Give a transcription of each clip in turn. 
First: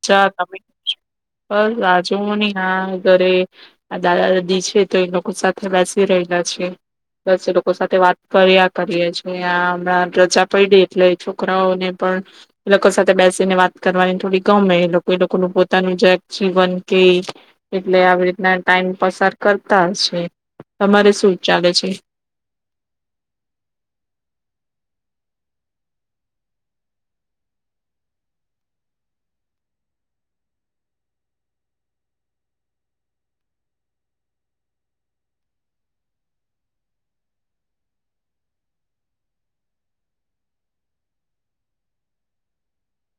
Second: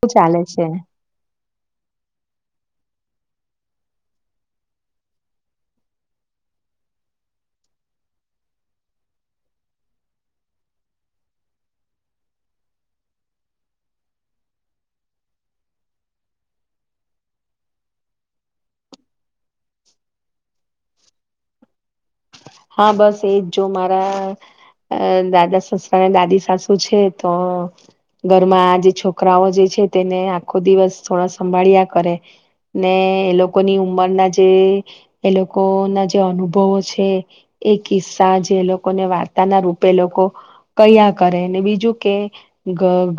શું ચા ચાલે તમે છે? બસ રાજુ નહી. ના ઘરે આ દાદા દાદી છે તો એ લોકો સાથે બેસી રહેલા છે, બસ એ લોકો સાથે વાત કર્યા કરીએ છી હમણાં રજા પડી એટલે છોકરાઓને પણ, લોકો સાથે બેસીને વાત કરવાની થોડી ગમે લોકો એ લોકોનું પોતાનું જત જીવન કે, એટલે આવી રીતના ટાઈમ પસાર કરતા છે, તમારે શું ચાલે છે? હા બસ એજ જો મારા, દાદા સસરા અને દાદી સાસુ છે તો, ઘરમાં આ જે છોકરાઓ જે છે તેને આખો દિવસ થોડા સંભાળ્યા કરે, ને એ લોકોની ઉંમરના જે એ લોકો ના જે અનુભવો છે. એક કિસ્સા જે એ લોકોને વાર્તાના રૂપે લોકો, કયા કરે ને બીજું કે,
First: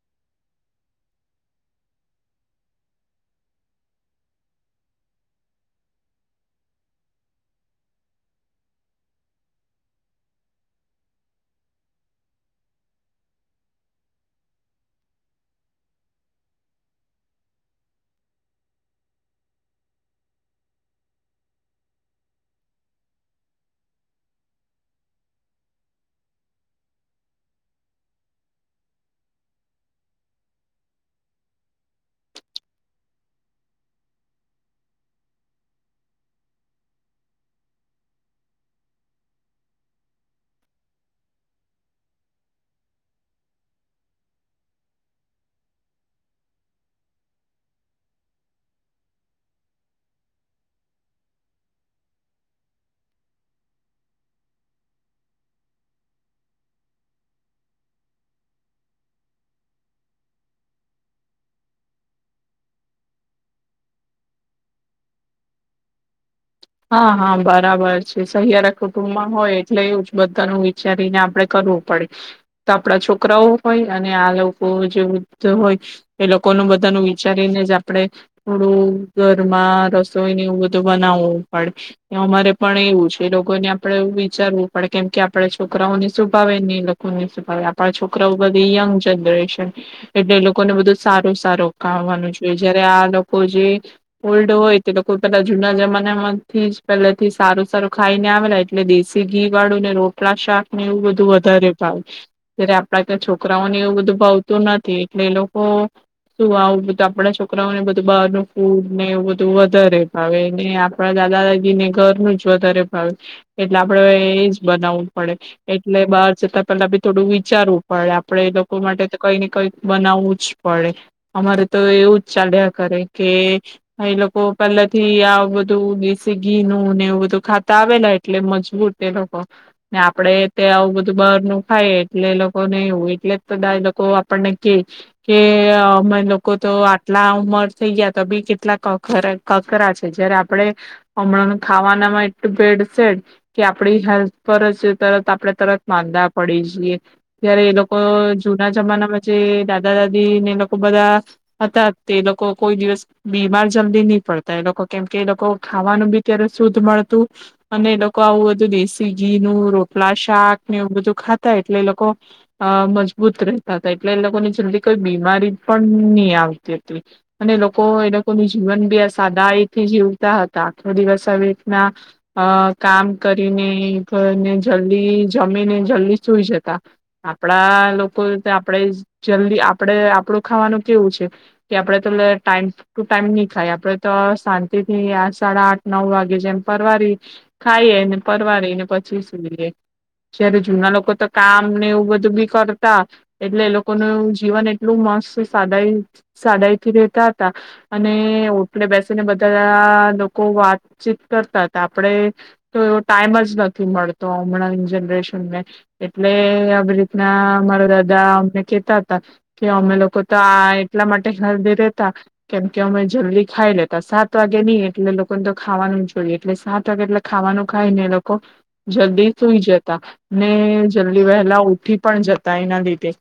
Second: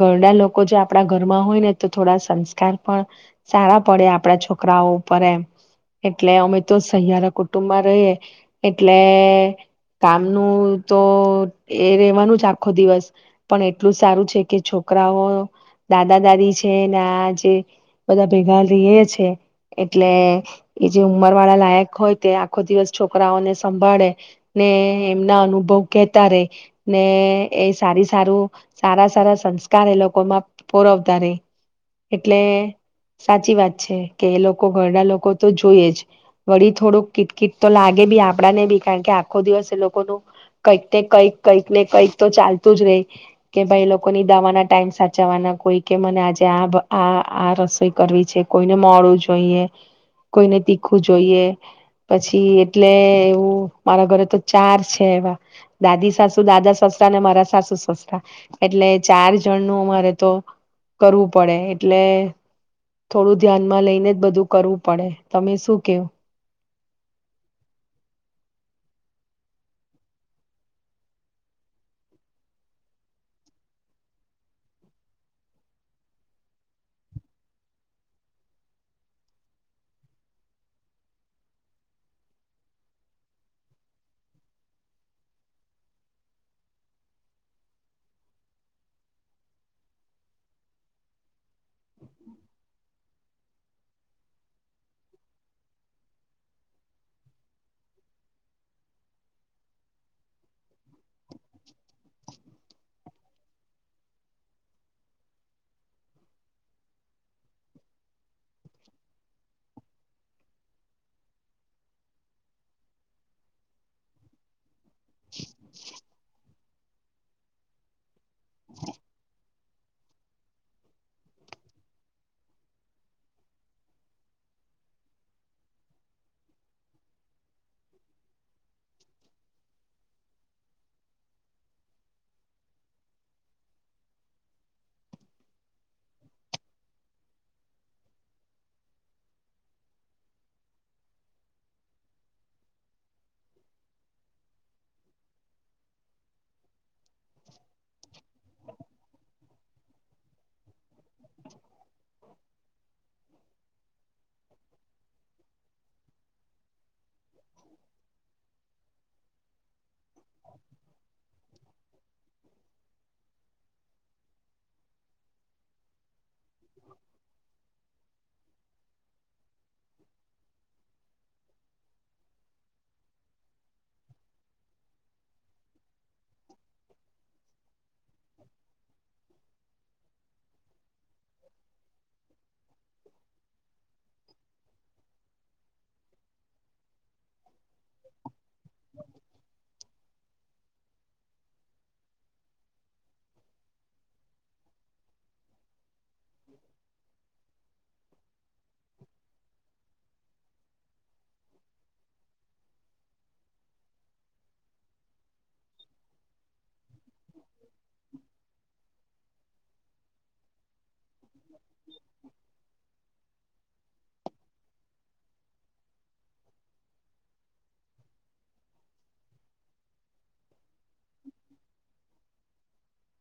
ઘરના લોકો જો આપણા ઘરમાં હોય ને તો થોડા સંસ્કાર પણ, સારા પડે આપણા છોકરાઓ ઉપર એમ, એટલે અમે તો સહિયારા કુટુંબમાં રહીએ, એટલે કામનું તો એ રેવાનું જ આખો દિવસ, પણ એટલું જ સારું છે કે છોકરાઓ દાદા દાદી છે ને આ જે બધા ભેગા રહી છે, એટલે એ જે ઉંમર વાળા લાયક હોય તે આખો દિવસ છોકરાઓને સંભળે, ને એમના અનુભવ કહેતા રે, ને એ સારી સારું સારા સારા સંસ્કાર એ લોકોમાં પરવતા રે, એટલે સાચી વાત છે કે એ લોકો ઘરના લોકો તો જોય જ, વળી થોડુંક કીટ કિટ તો લાગે બી આપ કે આખો દિવસ એ લોકોનું, કંઈક ને કઈક કઈક ને કઈક તો ચાલતું જ રહી, કે ભાઈ લોકોની દવાના ટાઈમ સાચવવાના કોઈ કે મને આજે આ આ આ રસોઈ કરવી છે કોઈને મળવું જોઈએ, કોઈને તીખું જોઈએ, પછી એટલે મારા ઘરે તો ચાર છે એવા, દાદી સાસુ દાદા સસરા ને મારા સાસુ સસરા, એટલે ચાર જણ નું અરે તો કરવું પડે, એટલે થોડું ધ્યાનમાં લઈને જ બધું કરવું પડે, તમે શું કેવું? હા હા બરાબર છે, સહિયારા કુટુંબમાં હોય એટલે એવ જ બધાનું વિચારીને આપડે કરવું પડે, તો આપડા છોકરાઓ હોય અને આ લોકો જેધ હોય, એ લોકોનું બધાનું વિચારીને જ આપડણે થોડું ઘરમાં રસોઈને એવું બધું બનાવવું. અમારે પણ એવું છે લોકોને આપણેે વિચારવું પડે કેમ કે આપડા છોકરાઓને સુવભાવે ને એ લોકોને સ્ભાવે આપણા છોકરાઓ બધી યંગ જનરેશન, એટલે એ લોકોને બધું સારો સારો કવાનું જોઈએ જયારે આ લોકો જે ઓલ્ડ હોય તે લોકો પેલા જૂના જમાનામાં થી પેથી સારું સારું ખાઈને આવેલા એટલે દેશી ઘી વાળું ને રોટલા શાક ને એવું બધું વધારે ભાવે, જ્યારે આપડા ત્યાં છોકરાઓને એવું બધું ભાવતું નથી એટલે એ લોકો, શું આવું બધું આપડા છોકરાઓને બધું બહાર ન ફૂડને એવું બધું વધારે ભાવે ને આપણા દાદા દાદાજી ને ઘર નું જ વધારે ભાવ્યું, એટલે આપડે હ એજ બનાવ પડે એટલે બાર જતા. પેલા બી થોડું વિચારવું પડે આપડે એ લોકો માટે તો કઈ ને કઈક બનાવવું જ પડે અમારે તો એવું જ ચાલ્યા કરે કે એ લોકો પહેલા થી આ બધું સીગી નું ને એવું બધું ખાતા આવેલા એટલે મજબૂર તે લોકો ને આપડે તે આવું બધું બાર નું ખાઈ એટલે એ લોકોને એવું એટલે બધા એ લોકો આપણને કે કે અમે લોકો તો આટલા ઉમર થઈ ગયા તો બી કેટલા કરા કકરા છે જયારે આપણેે હમણાં ખાવાનામાં એટલું બ ભેળ છેટ કે આપડી હેલ્થ પર જ તરત આપણે તરત માંદા પડી જઈએ ત્યારે એ લોકો જૂના જમાનામાં જે દાદા દાદી ને એ લોકો બધા હતા તે એ લોકો કોઈ દિવસ બીમાર જલ્દી નહી પડતા એ લોકો કેમકે એ લોકો ખાવાનું બી ત્યારે શુદ્ધ મળતું અને એ લોકો આવું બધું દેશી ઘી નું રોટલા શાક ને એવું બધું ખાતા એટલે એ લોકો અ મજબૂત રહેતા હતા એટલે એ લોકોને જલ્દી કોઈ બીમારી પણ નહી આવતી હતી અને લોકો એ લોકો જીવન બી આ સાદાથી જીવતા હતા. તો આખો દિવસ આવી રીતના અ કામ કરીને ઘરને જલ્દી જમીને જલ્દી સુઈ જતા. આપણા લોકો આપણેે જલ્દી આપણેે આપણું ખાવાનું કેવું છે કે આપડે તો ટાઈમ ટુ ટાઈમ ની ખાય આપડે તો શાંતિ થી આ સાડા આઠ નવ વાગે જેમ પરવારી ખાઈએ ને પરવારીને પછી સુઈએ. જયારે જૂના લોકો તો કામ ને એવું બધું બી કરતા એટલે એ લોકોનું જીવન એટલું મસ્ત સાદાઈ સાદાઈથી રેતા હતા અને ઓટલે બેસીને બધા વાતચીત કરતા હતા. આપણે તો એવો ટાઈમ જ નથી મળતો હમણાંને જનરેશનને. એટલે આવી રીત ના મારા દાદા અમને કેતા હતા કે અમે લોકો તો આ એટલા માટે જલ્દી રેતા કેમ કે અમે જલ્દી ખાઈ લેતા સાત વાગે નહી એટલે લો લોકો તો ખાવાનું જ જોઈએ એટલે સાત વાગે એટલે ખાવાનું ખાઈ ને એ લોકો જલ્દી સુઈ જતા ને જલ્દી વહેલા ઉઠી પણ જતા એના લીધે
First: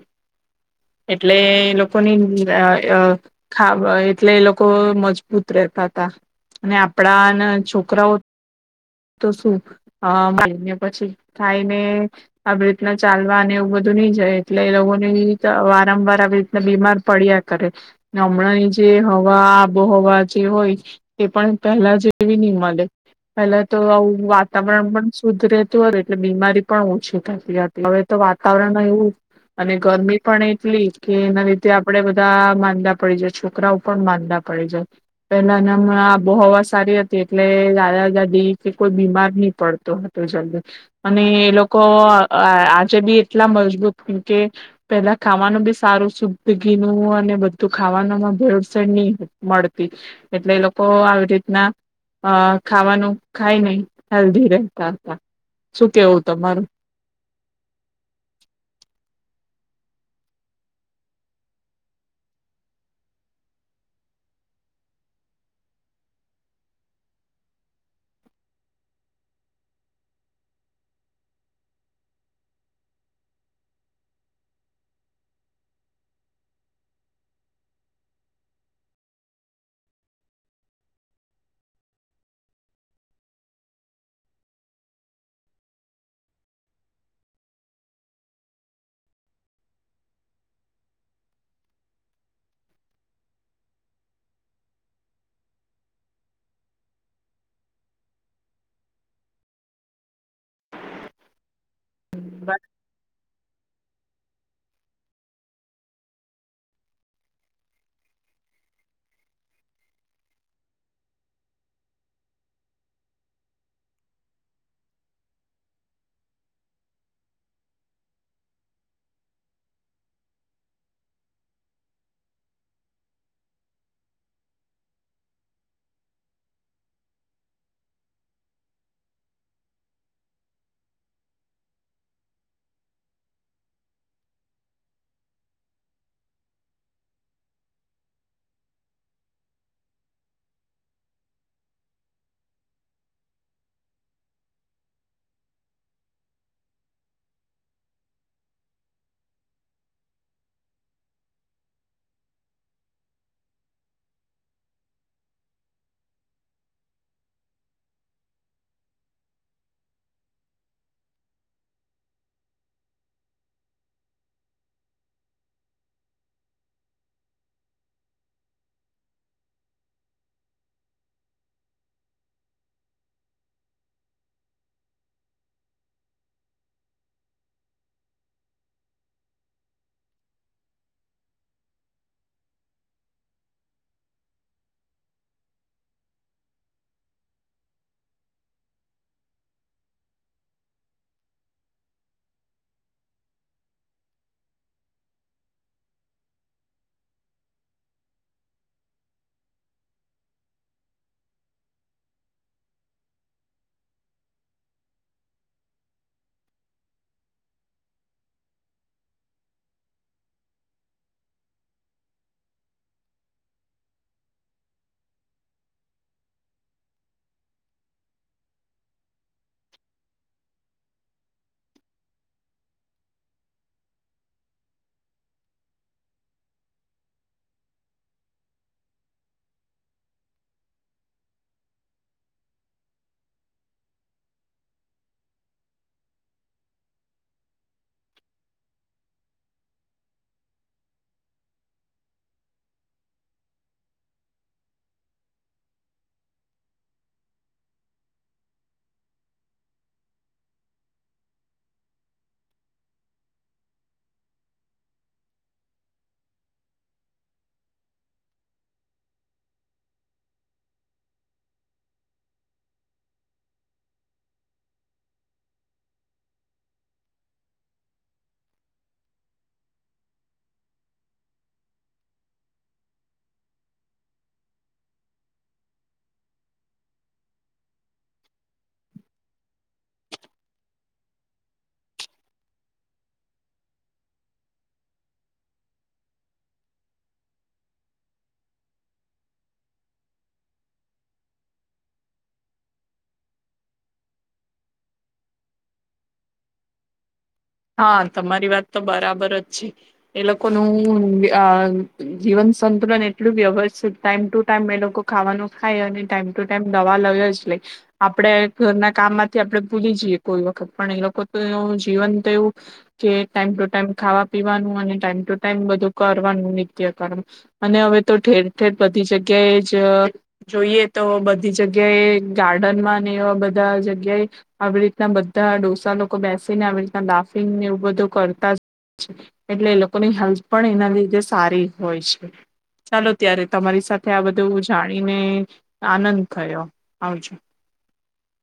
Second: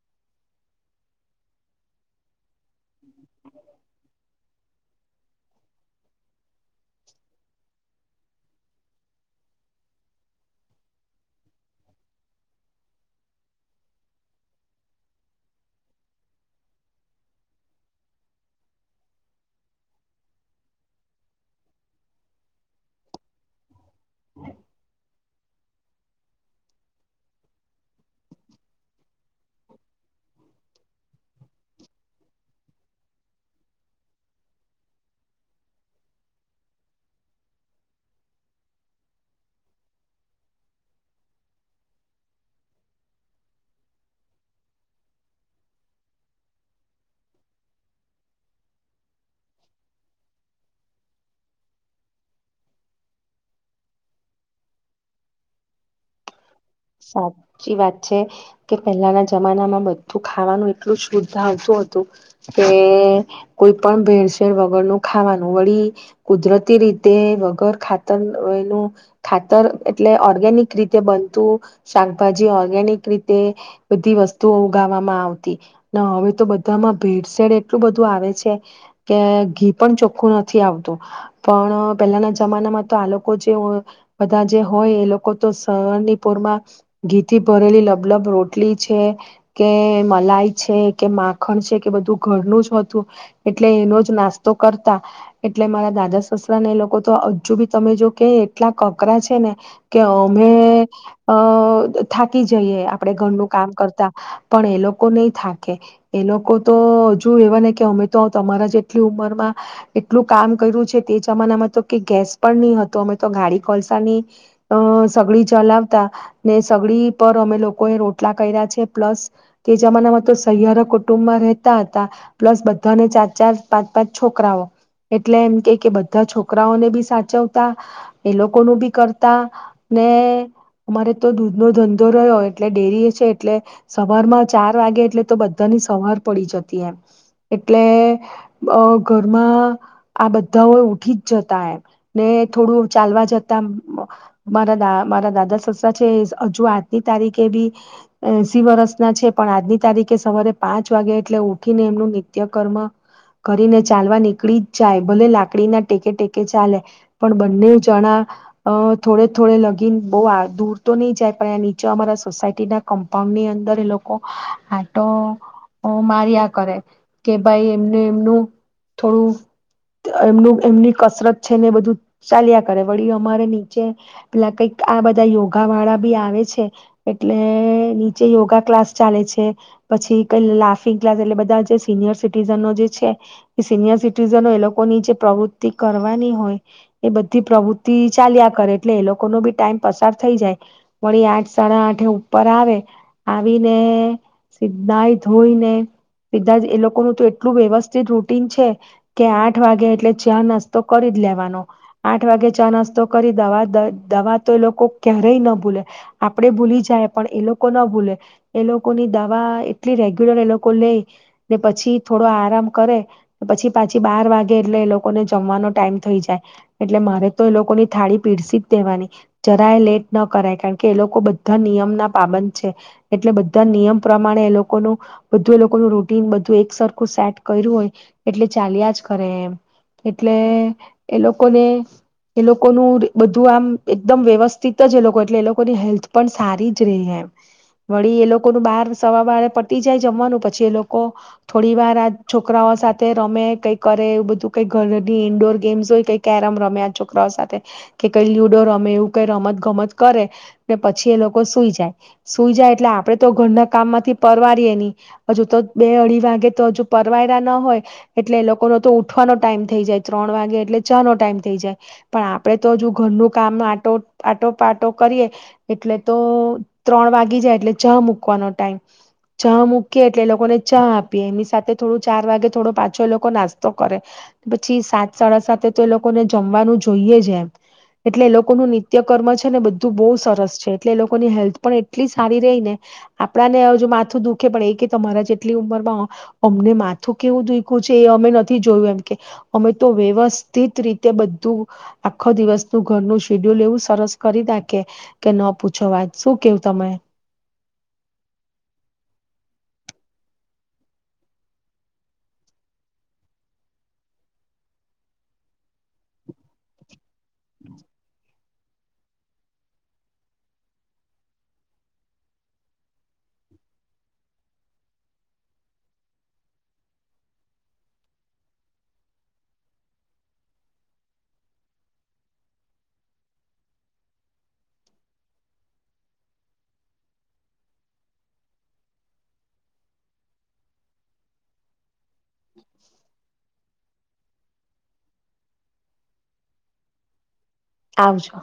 એટલે લોકોની અ [unintelligible] એટલે એ લોકો મજબૂત રહેતા હતા અને આ આપડાને છોકરાઓ તો શું મળને પછી ખાઈને આવી રીતના ચાલવા અને એવું બધું નહી જાય એટલે એ લોકો વારંવાર આવી રીતના બીમાર પડ્યા કરે હમણાં ની જે હવા આબોહવા જે હોય એ પણ પહેલા જેવી નહી મળે પહેલા તો આવું વાતાવરણ પણ શુદ્ધ રહેતું હો હતું એટલે બીમારી પણ ઓછી થતી હતી હવે તો વાતાવરણ એવું અને ગરમી પણ એટલી કે એના લીધે આપણેે બધા માંદા પડી જાય છોકરાઓ પણ માંદા પડી જાય પેલા એના બો હવા સારી હતી એટલે દાદા દાદી કે કોઈ બીમાર નહી પડતો હતો જલ્દી અને એ લોકો આજે બી એટલા મજબૂત કેમ પેલા ખાવાનું બી સારું શુદ્ધ ઘીનું અને બધું ખાવાનુંમાં ભેળસેળ ની મળતી. એટલે એ લોકો તો આવી રીતના અ ખાવાનું ખાય નહ હેલ્ધી રહેતા હતા શું કેવું તમારું. સાચી વાત છે કે પહેલાના જમાનામાં બધું ખાવાનું એટલું શુદ્ધ આવતું હતું કે કોઈ પણ ભેળસેળ વગરનું ખાવાનું વળી કુદરતી રીતે વગર ખાતરનું ખાતર એટલે ઓર્ગેનિક રીતે બનતું શાકભાજી ઓર્ગેનિક રીતે બધી વસ્તુઓ ઉગાવામાં આવતી હવે તો બધામાં ભેડસેડ એટલું બધું આવે છે કે ઘી પણ ચોખ્ખું નથી આવતું પણ પેલાના જમાનામાં તો આ લોકો જે બધા જે હોય એ લોકો તો શરની પોર માં ઘીથી ભરેલી લભલભ રોટલી છે કે મલાઈ છે કે માખણ છે કે બધું ઘરનું જ હતું એટલે એનો જ નાસ્તો કરતા એટલે મારા દાદા સસરાને એ લોકો તો હજુ બી તમે જો કે એટલા કકરા છે ને કે અમે અ. થાકી જઈએ આપડે ઘરનું કામ કર પણ એ લોકો નહી થાકે એ લોકો તો હજુ એવા ને કે અમે તો તમારા જેટલી ઉંમરમાં એટલું કામ કર્યું છે તે જમાનામાં તો કે ગેસ પણ નહી હતો અમે તો ગાડી કોલસા ની અ સગડી ચલાવતા ને સગડી પર અમે લોકો એ રોટલા કર્યા છે પ્લસ કે જમાનામાં તો સહિયાર કુટુંબમાં રહેતા હતા પ્લસ બધાને ચાર ચાર પાંચ પાંચ છોકરાઓ એટલે એમ કે કે બધા છોકરાઓને બી સાચવતા એ લોકો નું બી કરતા ને અમારે તો દૂધ ન ધંધો રહ્યો એટલે ડેરી હ છે એટલે સવાર માં ચાર વાગે એટલે તો બધાની સવાર પડી જતી એમ એટલે ઘરમાં આ બધાઓ ઉઠી જ જતા એમ ને થોડું ચાલવા જતા મારા મારા દાદા [unintelligible] હજુ આજની તારીખે બી એસી વરસ ના છે પણ આજની તારીખે સવારે પાંચ વાગે એટલે ઉઠીને એમનું નિત્યકર્મ કરીને ચાલવા નીકળી જ જાય ભલે લાકડી ના ટેકે ટેકે ચાલે પણ બંને જણા થોડે થોડે લગીને બો દૂર તો નહી જાય પણ નીચે અમારા સોસાયટીના કમ્પાઉન્ડની અંદર એ લોકો આટો માર્યા કરે. કે ભાઈ એમને એમનું થોડું એમ એમની કસરત છે ને એ બધું ચાલ્યા કરે વળી અમારે નીચે પેલા કઈક આ બધા યોગ યોગા વાળા બી આવે છે એટલે નીચે યોગા ક્લાસ ચાલે છે પછી કઈ લાફિંગ ક્લાસ એટલે બધા જે સિનિયર સિટીઝનો જે છે એ સિનિયર સિટીઝનો એ લોકો ની જે પ્રવૃત્તિ કરવાની હોય એ બધી પ્રવૃત્તિ ચાલ્યા કરે એટલે એ લોકો ન બી ટાઈમ પસાર થઈ જાય વળી આઠ સાડા આઠ ઉપર આવે આવીને સીધા એ ધોઈને સીધા એ લોકોનું તો એટલું વ્યવસ્થિત રૂટીન છે કે આઠ વાગે એટલે ચા નાસ્તો કરી જ લેવાનો આઠ વાગે ચા નાસ્તો કરી દવા દવા તો એ લોકો ક્યારેય ન ભૂલે આપડ ભૂલી જાય પણ એ લોકો ન ભૂલે એ લોકોની દવા એટલી રેગ્યુલર એ લોકો લેય ને પછી થોડો આરામ કરે પછી પાછી બાર વાગે એટલે એ લોકોને જમવાનો ટાઈમ થઈ જાય એટલે મારે તો એ લોકોની થાળી પીરસી જ દેવાની જરાય લેટ ન કરાય કારણ કે એ લોકો બધા નિયમના પાબંધ છે એટલે બધા નિયમ પ્રમાણે એ લોકોનું બધું એ લોકોનું રૂટીન બું એક સરખું સેટ કર્યું હોય એટલે ચાલ્યા જ કરે એમ એટલે એ લોકોને એ લોકોનું બધું આમ એકદમ વ્યવસ્થિ [unintelligible] જ એ લોકો એટલે એ લોકોની હેલ્થ પણ સારી જ રહી એમ વળી એ લોકોનું બહાર સવા બરે પટી જાય જમવાનું પછી એ લોકો થોડી વાર આ છોકરાઓ સાથે રમે કઈ કરે એવું બધું કઈ ઘરની ઈન્ડોર ગેમ્સ હોય કઈ કેરમ રમે આ છોકરાઓ સાથે કે કઈ લુડો રમે એવું કઈ રમત ગમત કરે ને પછી એ લોકો સુઈ જાય સુઈ જાય એટલે આપણેે તો ઘરના કામમાંથી પરવારીએ નહી હજુ તો બે અઢી વાગે તો હજુ પરવાયરા ના હોય એટલે એ લોકોનો તો ઉઠવાનો ટાઈમ થઈ જાય ત્રણ વાગે એટલે ચ નો ટાઈમ થઈ જાય પણ આપડે તો હજુ ઘરનું કામ આટો પાટો પાટો કરીએ એટલે તો ત્રણ વાગી જાય એટલે ચા મૂકવાનો ટાઈમ. ચા મૂકીએ એટલે એ લોકોને ચા આપીએ એમની સાથે થોડું ચાર વાગે થોડો પાછો એ લોકો નાસ્તો કરે પછી સાત સાડા સાતે તો એ લોકોને જમવાનું જોઈએ જ એમ એટલે એ લોકોનું નિત્યકરમ છે ને બધું બહુ સરસ છે એટલે એ લોકોની હેલ્થ પણ એટલી સારી રહી ને આપણા ને હજ માથું દુખે પણ એ કે તમારા જેટલી ઉંમરમાં હો અમને માથું કેવું દુખ્યું છે એ અમે નથી જોયું એમ કે અમે તો વ્યવસ્થિત રીતે બધું આખો દિવસનું ઘરનું શેડ્યુલ લેવું સરસ કરી દાખે કે ન પૂછો વાત શું કેવું તમે. હા તમારી વાત તો બરાબર જ છે. એ લોકોનું જીવન સંતુલન એટલું વ્યવસ્થિત ટાઈમ ટુ ટાઈમ એ લોકો ખાવાનું ખાય અને ટાઈમ ટુ ટાઈમ દવા લાય જ. [unintelligible] આપણેે. ઘરના કામ માંથી આપણે ભૂલી જઈએ કોઈ વખત પણ એ લોકો તો જીવન એવું, કે ટાઈમ ટુ ટાઈમ ખાવા પીવાનું અને ટાઈમ ટુ ટાઈમ બધું કરવાનું નિત્યકમ, અને હવે તો ઠેર ઠેર બધી જગ્યાએ જ જોઈએ તો બધી જગ્યાએ ગાર્ડનમાં ને એવા બધા જગ્યાએ, આવી રીતના બધા ડોસા લોકો બેસી ને આવી લાફિંગને એવું બધું કરતા જ, એટલે એ લોકોની હેલ્થ પણ એના લીધે સારી હોય છે, ચાલો ત્યારે તમારી સાથે આ બધું જાણીને આનંદ થયો આવજો. આવજો.